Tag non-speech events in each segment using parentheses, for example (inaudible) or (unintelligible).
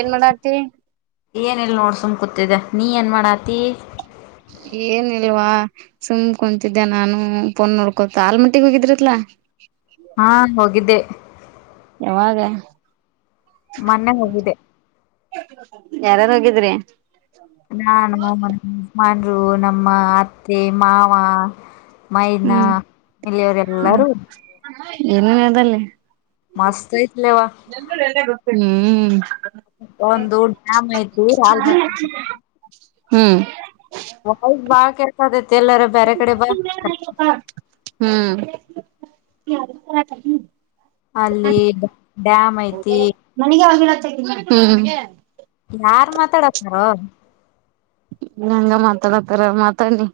ಏನ್ ಮಾಡಾತಿ ಏನ್ ಇಲ್ವೊ ನೋಡ್ ಸುಮ್ನ್ ಕೂತಿದೆ ನೀ ಏನ್ ಮಾಡಾತಿ. ಏನ್ ಲ್ವ ಸುಮ್ ಕುಂತಿದ್ದೆ ನಾನು ಪೊನ್ ನೋಡ್ಕೊತ ಆಲ್ಮಟ್ಟಿಗೆ ಹೋಗಿದ್ರಿಲಾ. ಹಾ ಹೋಗಿದ್ದೆ ಯಾವಾಗ ಮೊನ್ನೆ ಯಾರ್ ಹೋಗಿದ್ದೆ ಯಾರ್ ಹೋಗಿದ್ರಿ ನಾನು ನಮ್ ಎಜ್ಮನ್ರು ನಮ್ಮ ಅತ್ತೆ ಮಾವ. ಮೈದ್ನ ಹ್ಮ್ ಇಲ್ಲಿಯವ್ರು ಎಲ್ಲಾರೂ. ಏನೆನ್ ಅದಲ್ಲಿ ಮಸ್ತ್ ಐ - ಹು ಒಂದು ಡ್ಯಾಮ್ ಐತಿ ಆಲ್ಮಟ್ಟಿ ಹ್ಮ್ (unintelligible) ಬ್ಯಾರೆ ಕಡೆ ಬಾ ಹ್ಮ್ ಅಲ್ಲಿ ಡ್ಯಾಮ್ ಐತಿ ಹ್ಮ ಯಾರ್ ಮಾತಾಡದ್ ಬ್ರೊ ನಿಂಗೆ ಮಾತಾಡತಾರ ಮಾತಾಡ್ಲಿ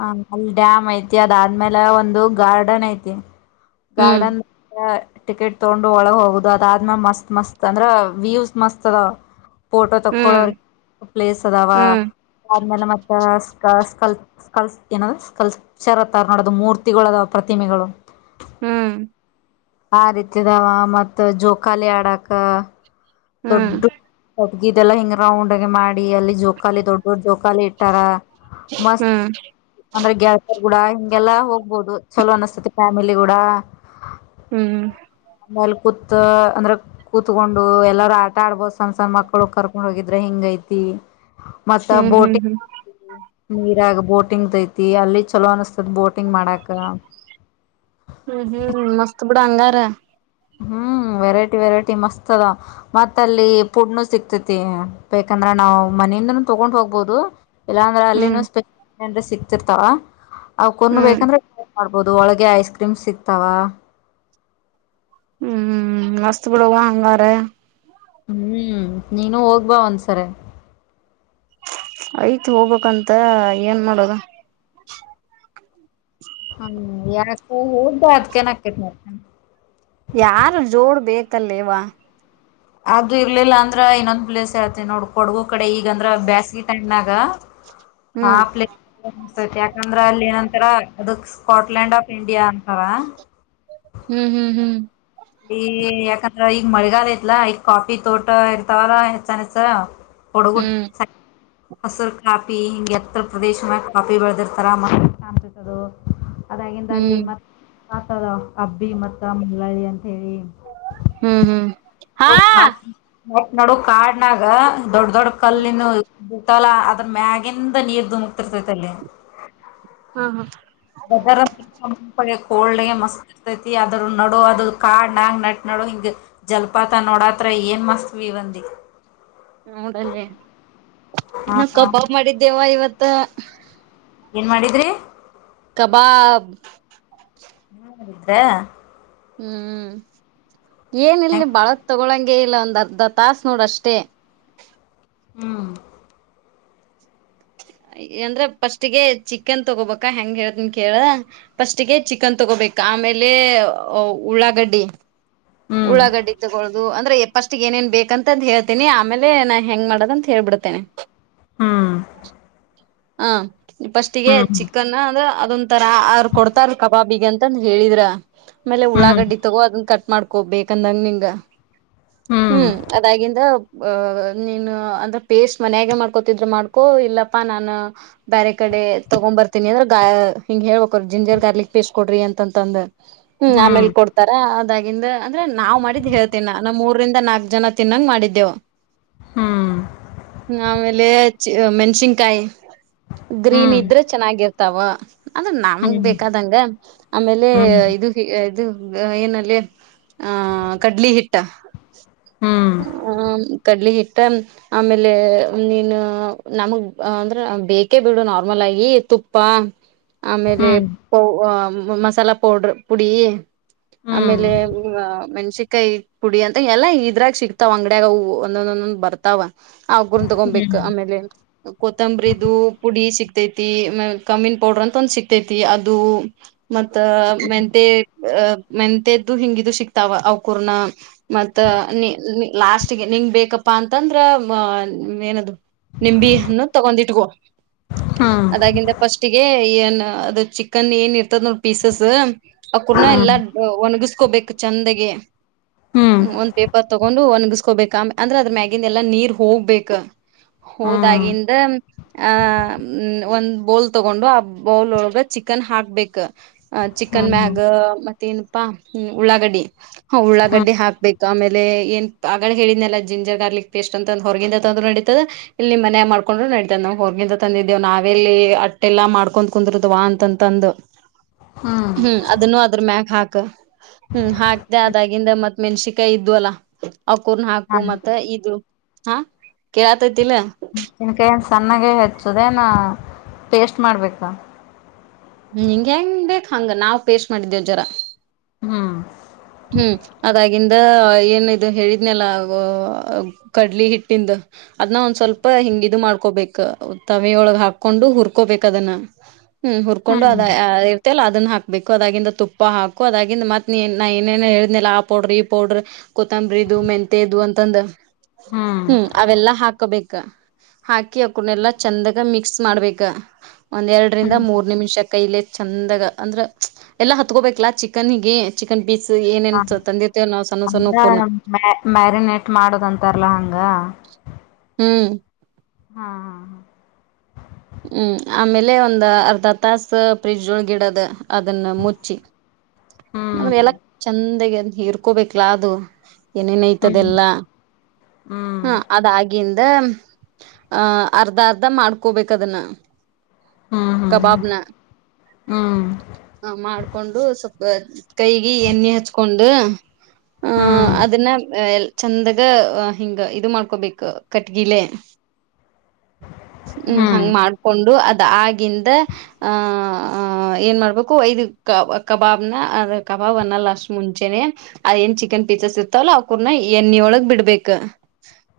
ಹ ಅಲ್ಲಿ ಡ್ಯಾಮ್ ಐತಿ ಅದಾದ್ಮೇಲೆ ಒಂದು ಗಾರ್ಡನ್ ಐತಿ. ಹ್ಮ್ ಗಾರ್ಡನ್ ನ ಟಿಕೆಟ್ ತಗೊಂಡು ಒಳಗ ಹೋಗುದು ಅದಾದ್ಮೇಲೆ ಮತ್ ಮಸ್ತ್ ಅಂದ್ರೆ ವ್ಯೂ್ಸ್ ಮಸ್ತ್ ಅದ ಫೋಟೋ ತಕ್ಕೊಳ ಹ್ಮ್ ಪ್ಲೇಸ್ ಅದಾವ ಹ್ಮ್ ಆದ್ಮೇಲೆ ಮತ್ತ ಸ್ ಸ್ಕಲ್ ಸ್ಕಲ್ ಏನ ಸ್ಕಲ್ಚರ್ ಅತ್ತಾರ ನೋಡೋದು ಮೂರ್ತಿಗಳು ಅದ ಪ್ರತಿಮೆಗಳು. ಹ್ಮ್ ಆ ರೀತಿದಾವ ಮತ್ ಜೋಕಾಲಿ ಆಡಕ ಹ್ಮ್ ದೊಡ್ಡು ಇದೆಲ್ಲ ಹಿಂಗ್ ರೌಂಡಗ ಮಾಡಿ ಅಲ್ಲಿ ಜೋಕಾಲಿ ದೊಡ್ ದೊಡ್ ಜೋಕಾಲಿ ಇಟ್ಟಾರ. ಮಸ್ತ್ ಹ್ಮ್ ಹ್ಮ್ ಅಂದ್ರ ಗೆಳೆತ್ಯಾರ್ ಗೂಡ ಹಿಂಗೆಲ್ಲಾ ಹೋಗ್ಬೋದು. ಚಲೋ ಅನ್ನಸ್ತತಿ ಫ್ಯಾಮಿಲಿಗುಡಾ. ಹ್ಮ್ ಕೂತ್ ಅಂದ್ರೆ ಕೂತ್ಕೊಂಡು ಎಲ್ಲಾ ಆಟ ಆಡ್ಬಹುದು ಸಣ್ಣ ಸಣ್ಣ ಮಕ್ಕಳ ಕರ್ಕೊಂಡ್ ಹೋಗಿದ್ರೆ ಹಿಂಗ ಐತಿ. ಮತ್ತ ಹ್ಮ್ ಹ್ಮ್ ಬೋಟಿಂಗ್ ಹ್ಮ್ ನೀರಾಗ ಬೋಟಿಂಗದ ಐತಿ ಅಲ್ಲಿ ಚಲೋ ಅನಸ್ತದ ಬೋಟಿಂಗ್ ಟಿಂಗ್ ಮಾಡಾಕ ಹ್ಮ್ ಮಸ್ತ್ ಬಿಡ ಹಂಗಾರ ಹ್ಮ ವೆರೈಟಿ ವೆರೈಟಿ ಮಸ್ತ್ ಅದಾವ ಮತ್ತ ಅಲ್ಲಿ ಪುಡ್ನು ಸಿಗ್ತೈತಿ ಬೇಕಂದ್ರ ನಾವು ಮ ಮನೆಯಿಂದನೂ ತಗೊಂಡ ಹೋಗ್ಬಹುದು. ಇಲ್ಲಾ ಅಂದ್ರೆ ಹ್ಮ್ ಅಲ್ಲಿನು ಸ್ಪ ಏನ್ರ ಸಿಕ್ತಿರ್ತಾವ ಅವಕ್ರುನು ಹ್ಮ್ ಬೇಕಂದ್ರ. ಮಾಡ್ಬೋದು ಒಳಗೆ ಐಸ್ ಕ್ರೀಮ್ ಸಿಗ್ತಾವ. ಹ್ಮ್ ಮಸ್ತ ಬಿಡ್ವಾ ಹಂಗಾರೆ. ಹ್ಮ್ ನೀನು ಹೋಗಿ ಬಾ ಒಂದ್ಸಾರೆ. ಆಯ್ತಿ ಹೋಗ್ಬೇಕಕ್ಂತ ಏನ್ ಮಾಡೋದ್. ಹ್ಮ್ ಯಾಕ ಹೋಗಿ ಬಾ ಅದ್ಕೆನ್ ಆಕ್ಕೇತಿ. ಯಾರ ಜೋಡ್ ಬೇಕಲ್ಲೆವ. ಅದು ಇರ್ಲಿಲ್ಲ ಅಂದ್ರ ಇನ್ನೊಂದ್ ಪ್ಲೇಸ್ ಹೇಳ್ತೇನ ನೋಡ್ ಕೊಡಗು ಕಡೆ ಈಗಂದ್ರ ಬ್ಯಾಸಿಗಿ ಟೈಮ್ಡಾಗ್ ಹಾ ಹ್ಮ್ ಪ್ಲೇಸ್ ಯಾಕಂದ್ರ ಅಲ್ಲಿ ಏನಂತರ ಅದ ಸ್ಕಾಟ್ಲ್ಯಾಂಡ್ ಆಫ್ ಇಂಡಿಯಾ ಅಂತಾರ. ಹಾ ಹ್ಮ್ ಹ್ಮ್ ಹ್ಮ್ ಈ ಯಾಕಂದ್ರ ಈಗ ಮಳೆಗಾಲ ಇತ್ಲಾ ಈಗ ಕಾಫಿ ತೋಟ ಇರ್ತಾವಲ್ಲಾ ಹೆಚ್ಚಾನ್ಹೆಚ್ ಕೊಡಗು ಹ್ಮ್ ಹಸರ ಕಾಪಿ ಹಿಂಗೆ ಎತ್ತರ ಪ್ರದೇಶನ್ಯಾಗ ಕಾಪಿ ಬೆಳೆದಿರ್ತಾರ ಮಸ್ತ್ ಕಾಣತೈತಿ ಅದು. ಅದಾಗಿಂದ ಅಲ್ಲಿ ಹ್ಮ್ ಮತ್ತತದ ಹಬ್ಬಿ ಮತ್ತ ಮಂಗಳಿ ಅಂತ ಹೇಳಿ ಹ್ಮ್ ಹ್ಮ್ ಹಾ ನಟ್ಟ ನಡುವ ಕಾಡ್ನಾಗ ದೊಡ್ಡ ದೊಡ್ ಹ್ಮ ಕಲ್ಲಿಂದು ಇರ್ತವ ಅಲಾ ಅದ್ರ ಮ್ಯಾಗಿಂದ ನೀರ್ ಧುಮಕ್ತಿರ್ತೈತಲ್ಲಿ. ಹ್ಮ ಹ- ವೆಥೇರ್ ತಂಪಗೆ ಕೋಲ್ಡ್ಗೆ ಮಸ್ತ್ ಇರ್ತದ. ಇರತೈತಿ ಅದ್ರ ನಡುವ ಅದು ಕಾಡ್ನ್ಯಗ ನಟ್ ನಡುವ ಹಿಂಗ್ ಜಲಪಾತ ನೋಡಾತ್ರ ಏನ್ ಮಸ್ತ ವೀವ್. ಅಂದಿ. ನೋಡಲ್ಲಿ ಹಾ ನಾವ್ ಹಾ ಕಬಾಬ್ ಮಾಡಿದ್ದೇವಾ ಇವತ್ತ. ಏನ್ ಮಾಡಿದ್ರಿ? ಕಬಾಬ್. ನೀವ್ ಮಾಡಿದ್ರ್ಯಾ? ಹ್ಮ್ ಏನಿಲ್ಲ ಭಾಳಹೊತ್ತ ತೋಗೋಳಂಗಿಲ್ಲ. ಹಂಗೆ ಇಲ್ಲ ಒಂದ್ ಅರ್ಧ ತಾಸ ನೋಡಷ್ಟೇ. ಹ್ಮ್ ಏನ್ರೇ ಫಸ್ಟ್ ಗೆ ಚಿಕನ್ ತಗೋಬೇಕಾ ಹೆಂಗ ಹೇಳತನ್ ಕೇಳ ಫಸ್ಟ್ ಗೆ ಚಿಕನ್ ತಗೋಬೇಕ ಬೇಕ ಆಮೇಲೆ ಉಳ್ಳಾಗಡ್ಡಿ ಹ್ಮ್ ಉಳ್ಳಾಗಡ್ಡಿ ತಗೊಳ್ಳುದು - ಅಂದ್ರ ಫಸ್ಟ್ಗೆ ಏನೇನ್ ಬೇಕಂತ ಹೇಳ್ತೀನಿ ಆಮೇಲೆ ನಾ ಹೆಂಗ ಮಾಡದ ಅಂತ ಹೇಳ್ಬಿಡ್ತೇನೆ. ಹ್ಮ್. ಹ ಫಸ್ಟ್ಗೆ ಹ್ಮ್ ಚಿಕನ್ ಅಂದ್ರ ಅದೊಂದತರಾ ಅವ್ರ ಕೊಡ್ತಾರ ಕಬಾಬಿಗೆ ಅಂತ ಹೇಳಿದ್ರ ಆಮೇಲೆ ಹ್ಮ್ ಹ್ಮ್ ಉಳ್ಳಾಗಡ್ಡಿಗ ತೋಗೋ ಅದನ್ ಕಟ್ಟ ಮಾಡ್ಕೋಬೇಕ ಹಂಗ ಹಿಂಗ ಹ್ಮ್ ಅದಾಗಿಂದ ಹ ನೀನು ಅಂದ್ರ ಪೇಸ್ಟ್ ಮನ್ಯಾಗೆ ಮಾಡ್ಕೋತಿದ್ರ ಮಾಡ್ಕೊ ಇಲ್ಲಪ್ಪಾ ನಾನ ಬೇರೆ ಕಡೆ ತೊಗೊಂದ ಬರ್ತೀನಿ ಅಂದ್ರ ಹಿಂಗ್ ಹೇಳ್ಬೇಕ ಜಿಂಜರ್ ಗಾರ್ಲಿಕ್ ಪೇಸ್ಟ್ ಕೊಡ್ರಿ ಅಂತಂತಂದ. ಹ್ಮ್ ಆಮೇಲ್ ಕೊಡ್ತಾರ ಅದಾಗಿಂದ ಅಂದ್ರೆ ನಾವ್ ಮಾಡಿದ್ದ್ ಹೇಳ್ತೀನ ನಾ ಮೂರರಿಂದ ನಾಕ್ ಜನ ತಿಂತ ಚನ್ನಂಗ್ ಮಾಡಿದ್ದೆವು ಹ್ಮ ಆಮೇಲೆ ಮೆಣಸಿನ್ಕಾಯಿ ಗ್ರೀನ್ ಹ್ಮ್ ಇದ್ರೆ ಚೆನ್ನಾಗಿರ್ತಾವ ಅದು ಹ್ಮ್ ನಮಗ್ ಹ್ಮ್ ಬೇಕಾದಂಗ ಆಮೇಲೆ ಹ್ಮ್ ಇದು ಇದು ಏನಲ್ಲಿ ಆ ಕಡ್ಲಿ ಹಿಟ್ಟ ಹ್ಮ್ ಆ ಕಡ್ಲಿ ಹಿಟ್ಟ ಆಮೇಲೆ ನೀನು ನಮಗ್ ಅಂದ್ರ ಬೇಕೇ ಬಿಡು ನಾರ್ಮಲ್ ಆಗಿ ತುಪ್ಪ ಆಮೇ ಹ್ಮ್ ಮಸಾಲಾ ಪೌಡರ್ ಪುಡಿ ಹ್ಮ್ ಆಮೇಲೆ ಮೆ ಸಿಕಾಯಿ ಪುಡಿ ಅಂತ ಎಲ್ಲಾ ಇದ್ರಾಗ ಸಿಕ್ತಾವ ಅಂಗಡಿಯಾಗವು ಒಂದೊಂದೊಂದೊಂದ್ ಬರ್ತಾವ ಆ ಗುರನ್ ತಗೊಬೇಕಕ್ ಹ್ಮ್ ಆಮೇಲೆ ಕೊತ್ತಂಬರಿ ಪುಡಿ ಸಿಕ್ತೈತಿ ಮ ಕಮ್ಮಿನ್ ಪೌಡರ್ ಅಂತ ಒಂದ ಸಿಕ್ತೈತಿ ಅದು ಮತ್ತ ಮೆಂತೆ ಮೆಂತದ್ದು ಹಿಂಗಿದು ಸಿಕ್ತಾವ ಅವಕೂರ್ನ ಮತ್ ನೀ ಲಾಸ್ಟ್ಗೆ ನಿಂಗ್ ಬೇಕಪ್ಪ ಪ್ಪಾ ಅಂತಂದ್ರ ಏನದು ನಿಂಬಿ ಅನ್ನು ತಗೊಂಡಿ ಇಟ್ಕ ಅದಾಗಿಂದ ಪಫಸ್ಟ್ ಏನ್ ಅದು ಚಿಕನ್ ಏನ್ ಇರ್ತದ ನೋ ಪೀಸಸ್ ಆ ಕೂಡ ಎಲ್ಲಾ ಒಗ ಕೋಬೇಕು ಚಂದಗೆ ಹ್ಮ ಒಂದ್ ಪೇಪರ್ ತಗೊಂಡು ಒಣಗಸ್ಕೊಬೇಕ ಅಂದ್ರೆ ಅದ್ರ ಮ್ಯಾಗಿಿಂದ ಎಲ್ಲಾ ನೀರ್ ಹೋಗ್ಬೇಕಕ್ ಹೌದಾಗಿಂದ ಆಹ ಒಂದ್ ಬೌಲ್ ತಗೊಂಡು ಆ ಬೌಲ್ ಒಳಗ ಚಿಕನ್ ಹಾಕ್ಬೇಕ ಅ ಚಿಕನ್ ಮ್ಯಾಗ್ ಮೆಣಸಿನಕಾಯಿ ಮತ್ತೇಏನಪ್ಪಾ ಉಳ್ಳಾಗಡ್ಡಿ ಹ ಉಳ್ಳಾಗಡ್ಡೆ ಹಾಕ್ಬೇಕ ಆಮೇಲೆ ಏನ್ ಆಗಳ ಹೇಳಿದನಲ್ಲ ಜಿಂಜರ್ ಗಾರ್ಲಿಕ್ ಪೇಸ್ಟ್ ಅಂತ ಒ ಹೊರಗಿಂದ ತಂದ್ರ ನಡತದ ಇಲ್ಲಿ ನಿಮ್ಮ ಮನೆ ಮಾಡ್ಕೊಂಡ್ ನಡೀ ಹೊರ್ಗಿಂತ ತಂದಿದ್ದೇವು ನಾವೆಲ್ಲಿ ಅಟ್ಟೆಲ್ಲಾ ಮಾಡ್ಕೊ್ ಕುಂದಿರುದವಾ ಅಂತಂತಂದು ಹ್ಮ್ ಅದನ್ನು ಅದ್ರ ಮ್ಯಕ್ ಹಾಕ್ ಹ್ಮ್ ಹಾಕ್ತೆ ಅದಾಗಿಂದ ಮತ್ ಮೆಣಸಿಕಾಯಿ ಇದ್ವಲ್ಲ ಅಕೂರ್ನ ಹಾಕು ಮತ್ತೆ ಇದು ಹಾ ಕೆ ತಿನಕಾಯಿ ಸಣ್ಣಾಗೇ ಹೆಚ್ಚದೇನ ಪೇಸ್ಟ್ ಮಾಡ್ಬೇಕ ಹಂಗ ಹೆಂಗ ಬೇಕಕ್ ಹಂಗ ನಾವ್ ಪೇೇಶ್ ಮಾಡಿದ್ದೇವ ಜರ ಹ್ಮ್ ಹ್ಮ್ ಅದಾಗಿಂದ ಏನ ಇದು ಹೇಳಿದ್ನಲ್ಲ ಕಡ್ಲಿ ಹಿಟ್ಟಂದು ಅದನ್ನ ಒಂದ್ ಸ್ವಲ್ಪ ಹಿಂಗ ಇ ಮಾಡ್ಕೊಬೇಕಕ್ ತವೆಯೊಳಗ್ ಹಾಕೊಂಡು ಹುರ್ಕೊಬೇಕ ಅದನ್ನ ಹ್ಮ್ ಹುರ್ಕೊಂಡು ಹ್ಮ್ ಅದ ಇರ್ತ ಅಲ್ಲ ಅದನ್ನ ಹಾಕ್ಬೇಕು ಅದಾಗಿಂದ ತುಪ್ಪ ಹಾಕು ಅದಾಗಿಂದ ಮತ್ ನೀ ನಾ ಏನೇನ್ ಹೇಳ್ನಿಲ್ಲ ಆ ಪೌಡ್ರ ಈ ಪೌಡ್ರ ಕೊತ್ತಂಬ್ರ ಇದು ಮೆಂತೆ ಇದು ಅಂತಂದ ಹ್ಮ್ ಅವೆಲ್ಲಾ ಹಾಕಬೇಕ ಹಾಕಿ ಅಕಡ್ನೆ ಎಲ್ಲಾ ಚಂದಾಗ ಮಿಕ್ಸ್ ಮಾಡ್ಬೇಕ ಒಂದ್ ಎರಡರಿಂದ ಹ್ಮ್ ಮೂರ್ ನಿಮಿಷ ಕೈಲೆ ಚ ಅಂದಾಗ ಅಂದ್ರ ಎಲ್ಲಾ ಹತ್ಕೋಬೇಕಲಾ ಚಿಕನ್ಗೆ ಚಿಕನ್ ಪೀಸ್ ಏನೇನ್ ತಂದಿರ್ತ ಅ ಮ ಮ್ಯಾರಿನೇಟ್ ಮಾಡದಂತಾರಲ್ಲಾ ಹಂಗ ಹ್ಮ್ ಹಾ ಹ್ಮ್ ಆಮೇಲೆ ಒಂದ್ ಅರ್ಧ ತಾಸ ಫ್ರಿಜ್ ಒಳ್ಗಿಡದ ಅದನ್ನ ಮುಚ್ಚಿ ಹ್ಮ್ ನನ್ ಎಲ್ಲ ಚಂದಗ ಇರ್ಕೋಬೇಕಲಾ ಅದು ಹ್ಮ್ ಏನೇನೈತದೆಲ್ಲ ಹ್ಮ್ ಹ ಅದಾಗಿ ಅ ಅಹ ಅರ್ಧ ಅರ್ಧ ಮಾಡ್ಕೋಬೇಕದನ್ನ ಹ್ಮ್ ಹ್ಮ್ ಕಬಾಬ್ನ ಹ್ಮ್ ಮಾಡ್ಕೊಂಡು ಸ್ವ ಕೈಗೆ ಎಣ್ಣೆ ಹಚ್ಕೊಂಡು ಆಹ ಹ್ಮ್ ಅದನ್ನ ಚಂದಾಗ ಹಿಂಗ ಇದು ಮಾಡ್ಕೊಬೇಕು ಕಟ್ಗಿಲೆ ಹ್ಮ್ ಹಂಗ್ ಮಾಡ್ಕೊಂಡು ಅದ ಆಗಿಂದ ಆ ಏನ್ ಮಾಡ್ಬೇಕು ಐದು ಕ ಕಬಾಬ್ನ ಅ ಕಾ ಅವ ಒನ್ಲ ಅಷ್ಟ ಮುಂಚೆನೆ ಅದ ಏನ ಚಿಕ್ಕನ್ ಪೀಸಸ್ ಇರತ್ತವಲ್ಲ ಅವಕೂರ್ನ ಎಣ್ಣೊಳಗ್ ಬಿಡಬೆಕ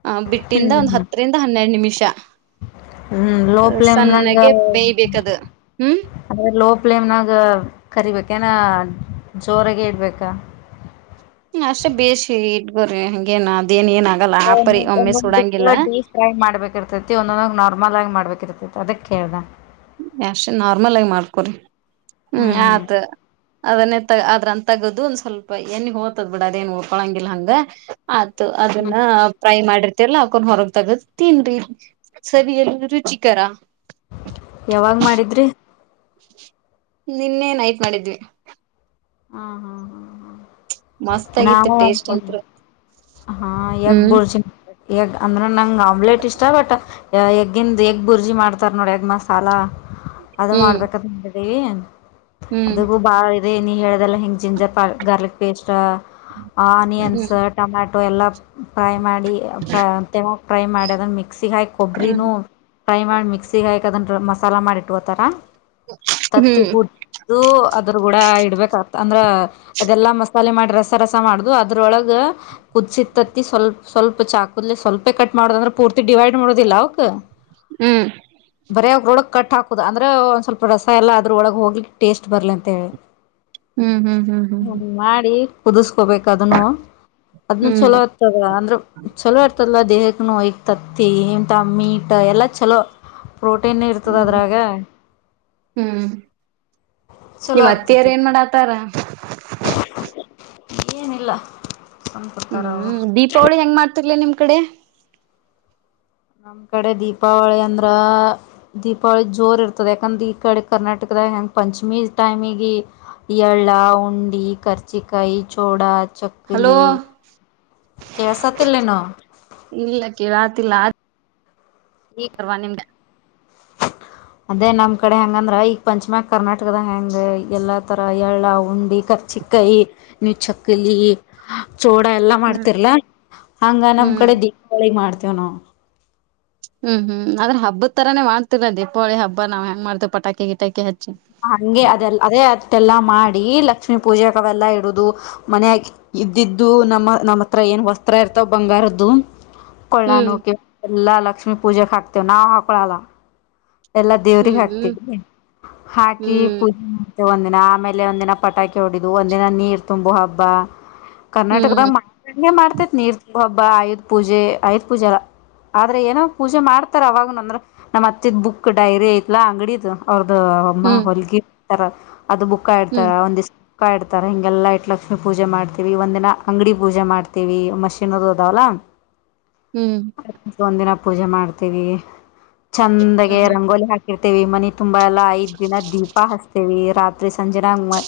ಹ ಬಿಟ್ಟಿಂದ ಒಂದ್ ಹತ್ತರಿಂದ ಹನ್ನೆರಡು ನಿಮಿಷಾ ಹು ಲೋಪ್ಲೇಮನ್ಯಾಗ ಬೇಯ್ಬೇಕದು ಹ್ಮ್ ಅ ಲೋಪ ಪ್ಲೇಮ್ನಾಗ ಕರಿಬೇಕೇನ ಜೋರಗೆ ಇಡಬೆಕಾ ಹು ಅಷ್ಟೇ ಬೇಸಿ ಇಟ್ಗೋರಿ ಹಂಗೇನ್ ಅದೇಏನ್ ಏನ ಒಂದೊದನಾ ಡೀಪ್ರೇಯ ಮಾಡ್ಬೇಕಿರ್ತತಿ ಒಂದೊಂದ ನಾರ್ಮಲ್ ಆಗಿ ಮಾಡ್ಬೇಕ ತ್ತಿರ್ತತಿ ಅದಕ್ಕೆ ಕೆಳದಾ ಅಷ್ಟು ನಾರ್ಮಲ್ ಆಗಿ ಮಾಡ್ಕೊರಿ ಹು ಹ್ಮ್ ಹ್ಮ್ ಆತ ಅದನ್ನೇ ಆದ್ರಾನ ತಗದು ಒಂದ್ ಸ್ವಲ್ಪ ಏಣ್ಣಿ ಹೋಗ್ತದ ಬಿಡ ಅದೇನ್ ಹೋಕ್ಕೋಳಂಗಿಲ್ಲ ಹಂಗ ಆತು ಅದನ್ನ ಹ್ಮ್ ಫ್ರೈ ಮಾಡಿರ ತಿರಲ್ಲಾ ಅಕೋರ್ನ್ ಹೊರಗ್ ತಗದ ತಿನ್ರಿ ಸವಿ ರುಚಿಕರ ಯಾವಾಗ ಮಾಡಿದ್ರಿ ನಿನ್ನೆ ನೈಟ್ ಮಾಡಿದ್ವಿ. ಹಾ ಹಾ ಹಾ ಮಸ್ತ್ ಹಾ ಆಗಿತ್ತು ನಾವು ಟೇಸ್ಟ್ ಹೋಗ್ ಅಂತ್ರು ಹಾ ಯಗ್ ಹ್ಮ್ ಬುರ್ಜಿ ಯಗ್ ಅಂದ್ರ ನಂಗ್ ಆಮ್ಲೆಟ್ ಇಷ್ಟ ಬಟ್ ಎಗಿಂದ ಎಗ್ ಬುರ್ಜಿ ಮಾಡ್ತಾರ ನೋಡ ಯಗ್ ಮಸಾಲಾ ಹ್ಹ ಅದು ಹ್ಮ್ ಮಾಡ್ಬೇಕಂತ ತ್ತಿದ್ದೀವಿ ಹ್ಮ್ ಅದುಗೂ ಬಾಳ ಇದೆ ನೀ ಹೇಳ್ದಲ್ಲಾ ಹಿಂಗ ಜಿಂಜರ್ ಪ ಗಾರ್ಲಿಕ್ ಪೇಸ್ಟ್ ಆನಿಯನ್ಸ್ ಟೊಮ್ಯಾಟೊ ಎಲ್ಲಾ ಫ್ರೈ ಮಾಡಿ ಫ್ರೈ ತ್ತೇಗ್ ಮಾಡಿ ಅದನ್ನ ಮಿಕ್ ಮಿಕ್ಸಿ ಹಾಕಿ ಹ್ಮ್ ಕೊಬ್ಬರಿನೂ ಫ್ರೈ ಮಾಡಿ ಮಿಕ್ಸಿ ಹಾಕ್ ಅದನ್ನ ಮಸಾಲ ಮಾಡಿಇಟ್ಟಗೊತ್ತಾರಾ ಹ್ಮ್ ತತ್ತಿ ಕುಟ್ಟು ಅದ್ರ ಕೂಡ ಇಡ್ಬೇಕಾಗ್ತದ ಅಂದ್ರ ಇದೆಲ್ಲಾ ಮಸಾಲೆ ಮಾಡಿ ರಸ ರಸ ಮಾಡ್ದು ಅದ್ರೊಳಗ ಕುದಸಿದ ತ್ತತಿ ಸ್ವಲ್ಪ ಸ್ವಲ್ಪ ಚಾಕುದಲೆ ಸ್ವಲ್ಪೇ ಕಟ್ ಮಾಡೋದಂದ್ರೆ ಪೂರ್ತಿ ಡಿವೈಡ್ ಮಾಡೋದಿಲ್ಲ ಅವಕ ಹ್ಮ್ ಬರ ಕೋಡ ಕಟ್ ಹಾಕುದ ಅಂದ್ರೆ ಒಂದ್ ಸ್ವಲ್ಪ ರಸ ಎಲ್ಲಾ ಅದ್ರೊಳಗ ಹೋಗಿ ಟೇಸ್ಟ್ ಬರ್ಲಿ ಅಂತ ಹೇಳಿ ಹು ಹು ಹು ಹು ಹು ಕುದಿಸ್ಕೋಬೇಕು ಅದನ್ನು ಹ್ಮ್ ಅದ್ನು ಚಲೋ ಹ್ಮ್ ಇರ್ತದ ಅಂದ್ರ ಚಲೋ ಇರ್ತದ ದೇಹಕ್ಕನು ಯ ತತ್ತಿ ಇಂತಾ ಮೀಟ್ ಎಲ್ಲಾ ಚಲೋ ಪ್ರೋಟೀನ ನ ಇರ್ತದ ಹ್ಮ್ ಅದ್ರಾಗ ಚಲೋ ನಿಮ್ಮ ಅತ್ತಿಯರು ಆಗ್ತತಿ ಏನ್ ಮಾಡಾತಾರಾ ಏನಿಲ್ಲಾ ಟಕ್ ಹು ಉ ದೀಪಾವಳಿ ಹೆಂಗ್ ಮಾಡತಿರ್ಲೆ ನಿಮ್ಮ ಕಡೆ ನಮ್ಮ ಕಡೆ ದೀಪಾವಳಿ ಅಂದ್ರ ದೀಪಾವಳಿ ಜೋರ್ ಇರ್ತದೆ ಯಾಕಂದ್ರೆ ಈ ಕಡೆ ಕರ್ನಾಟಕದ ಹೆಂಗ ಪಂಚಮಿ ಟೈಮಿಗೆ ಎಳ್ಳ ಉಂಡಿ ಕರ್ಚಿಕಾಯಿ ಚೋಡಾ ಹಲೋ ಚಕ್ಕಲಿ ಕೆಳಸತ್ತಿಲ್ಲೆನೋ ಇಲ್ಲ ತಾರ್ವ ನಿಮ್ಮದು ಅದೇ ನಮ್ಮ ಕಡೆ ಹೆಂಗಂದ್ರ ಈಗ ಪಂಚಿಮ್ಯಾಗ ಕರ್ನಾಟಕದ ಹೆಂಗ ಎಲ್ಲಾ ತರ ಎಳ್ಳ ಉಂಡಿ ಕೆರ್ಚಿಕಾಯಿ ನೀವು ಚಕ್ಲಿ ಚೋಡ ಎಲ್ಲಾ ಹ್ಮ್ ಮಾಡ್ತಿರ್ಲ ಹಂಗ ನಮ್ಮ ಹ್ಮ್ ಕಡೆ ದೀಪಾವಳಿಗೆ ಮಾಡ್ತೇವ ನಾವು ಹು ಹು ಆದ್ರೆ ಹಬ್ದ ತರನ ಮಾಡ್ತಿಲ್ಲಾ ದೀಪಾವಳಿ ಹಬ್ಬಾ ನಾವು ಹೆಂಗ ಮಾಡ್ತವಿ ಪಟಾಕಿ ಗಿಟಾಕಿ ಹಚ್ಚಿ ಹಂಗೆ ಅದೆಲ್ಲ ಅದೇ ಅಟ್ಟೆಲ್ಲಾ ಮಾಡಿ ಲಕ್ಷ ಲಕ್ಷ್ಮೀ ಪೂಜೆಕ ಅವೆಲ್ಲಾ ಇಡುದು ಮನಯ ಇದ್ದಿದ್ದು ನಮ್ಮ ನಮ್ಮತ್ರ ಏನ್ ವಸ್ತ್ರ ಇರ್ತಾವ ಬಂಗಾರ ಹ್ಮ್ ಕೊಳ್ಳನವು ಎಲ್ಲಾ ಲಕ್ಷ್ಮೀ ಪೂಜೆಕ್ ಹಾಕ್ತೇವ ನಾವ್ ಹಾಕೋಳಲ್ಲಾ ಎಲ್ಲ ದೇವ್ರಿಗೆ ಹ್ಮ್ ಹ್ಮ್ ಹಾಕ್ತೀವಿ ಹಾಕಿ ಪೂಜೆ ಮಾಡ್ತೇವೆ ಒಂದಿನ ಆಮೇಲೆ ಒಂದಿನ ಪಟಾಕಿ ಹೋಡಿದು ಒಂದಿನ ನೀರ್ ತುಂಬು ಹಬ್ಬ ಕರ್ನಾಟಕದ ಹ್ಮ್ ಮಾಡ್ತೇತ್ ನೀರ್ ಹಬ್ಬಾ ಆಯುಧ್ ಪೂಜೆ ಆಯುದ್ ಪೂಜೆಯಲ್ಲಾ ಆದ್ರೆ ಏನೋ ಪೂಜೆ ಮಾಡ್ತಾರ ಅವಾಗನು ಅಂದ್ರ ನಮ್ಮ ಅತ್ತಿದ ಬುಕ್ಕ್ ಕ್ಕು ಡೈರಿ ಐತ್ಲಾ ಅಂಗಡಿದ ಅವ್ರದ ಅಮ್ಮ ಹ್ಮ್ ಹೊಲ್ಗಿರ ಅದು ಬುಕ್ಕ ಇಡ್ತಾ ಹ್ಮ್ ಒಂದಿಷ ಕ್ಕ ಇಡ್ತಾರ ಹಿಂಗೆಲ್ಲ ಇಟ್ ಲಕ್ಷ್ಮಿ ಪೂಜೆ ಮಾಡ್ತೀವಿ ಒಂದ ದಿನ ಅಂಗಡಿ ಪೂಜೆ ಮಾಡ್ತೀವಿ ಮಷಿನ ಅದು ಅದಾವಲ್ಲಾ. (inaudible) ಹ್ಮ್ ಹ್ಮ್ ಒಂದ ದಿನ ಪೂಜೆ ಮಾಡ್ತೀವಿ ಚಂದಗೆ ಹ್ಮ್ ರಂಗೋಲಿ ಹಾಕ ರ್ತೇವಿ ಮನಿ ತುಂಬಾ ಎಲ್ಲ ಐದ್ ದಿನ ದೀಪ ಹಚ್ಚತೀವಿ ರಾತ್ರಿ ಸಂಜೆನಾಗ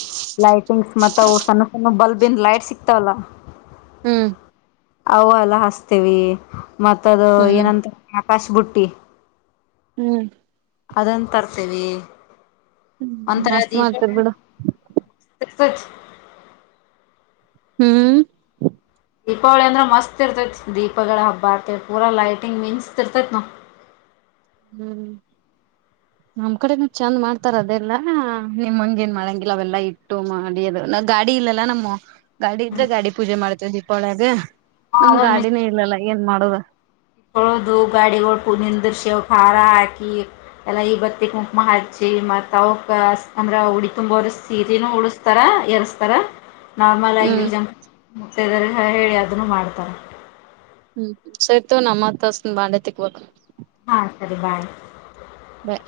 ಲೈಟಿಂಗ್ಸ್ ಮತ್ತ ಅವು ಸಣ್ಣ ಸಣ್ಣ ಬಲ್ಬನ ಲೈಟ್ ಸಿಕ್ತಾವಲ್ಲ. ಹ್ಮ. ಆವಾ ಅಲ್ಲ ಹಸ್ತೇವಿ ಮತ್ತದ ಹ್ಮ್ ಏನಂತ ಆಕಾಶ್ ಬುಟ್ಟಿ. ಹ್ಮ. ಅದನ್ ತರ್ತವಿ ಹ್ಮ್ ಒಂಥರ ಮಸ್ತ್ ದೀಪ ಮಾಡ್ತಾರ ಬಿಡು ಸಚ್ ಹ್ಮ. ದೀಪಾವಳಿ ಅಂದ್ರ ಮಸ್ತ್ ಇರ್ತೈತಿ ದೀಪಗಳ ಹಬ್ಬ ಆರ್ತೆ ಪೂರ ಲೈಟಿಂಗ್ ಮಿಂಚತಿರ್ತಾತ ನೋ (inaudible) ಹ್ಮ. (inaudible) ನಮ್ ಕಡೆನು ಚೆಂದ ಮಾಡ್ತಾರ ಅದೆಲ್ಲಾ ನಿಮ್ ಹಂಗ ಏನ್ ಮಾಡಂಗಿಲ್ಲ ಅವೆಲ್ಲಾ ಇಟ್ಟು ಮಾಡಿ ಅದ ಗಾಡಿ ಇಲ್ಲಲ್ಲ ನಮ್ಮ ಗಾಡಿ ಇದ್ರ ಗಾಡಿ ಪೂಜೆ ಮಾಡ್ತೇವ ದೀಪಾವಳಿಯಾಗ ನಮ್ ಗಾಡಿನ ಇಲ್ಲಲ ಏನ್ ಮಾಡುದ. ಹೌದು ಗಾಡಿ ಹೊಡ್ಕು ನಿಂದ್ರ ಅವಕ್ಕ ಹರ ಹಾಕಿ ಎಲ್ಲಾ ಈಬತ್ತಿ ಕುಂಕುಮ ಹಚ್ಚಿ ಮತ್ ಅವಕ ಅಂದ್ರ ಉಡಿತುಂಬೋರ ಸೀರೀನೂ ಉಡಸ್ತಾರ ಎರಸ್ತಾರ. ನಾರ್ಮಲ್ ಆಗಿರ ಹ್ಮ್ ಜಂಪ್ ಮುತ್ತೇದರಿಗ ಹೇಳಿ ಅದನ್ನು ಮಾಡ್ತಾರ. ಹ್ಮ ಸಯತ ತುಗೋ ನಾ ಮತ್ತ ಹಚ್ಚತನ ಬಾಂಡೆ ತಿಕ್ಬೇಕ. ಹಾ ಸರಿ ಬಾಯ್. ಬಾಯ.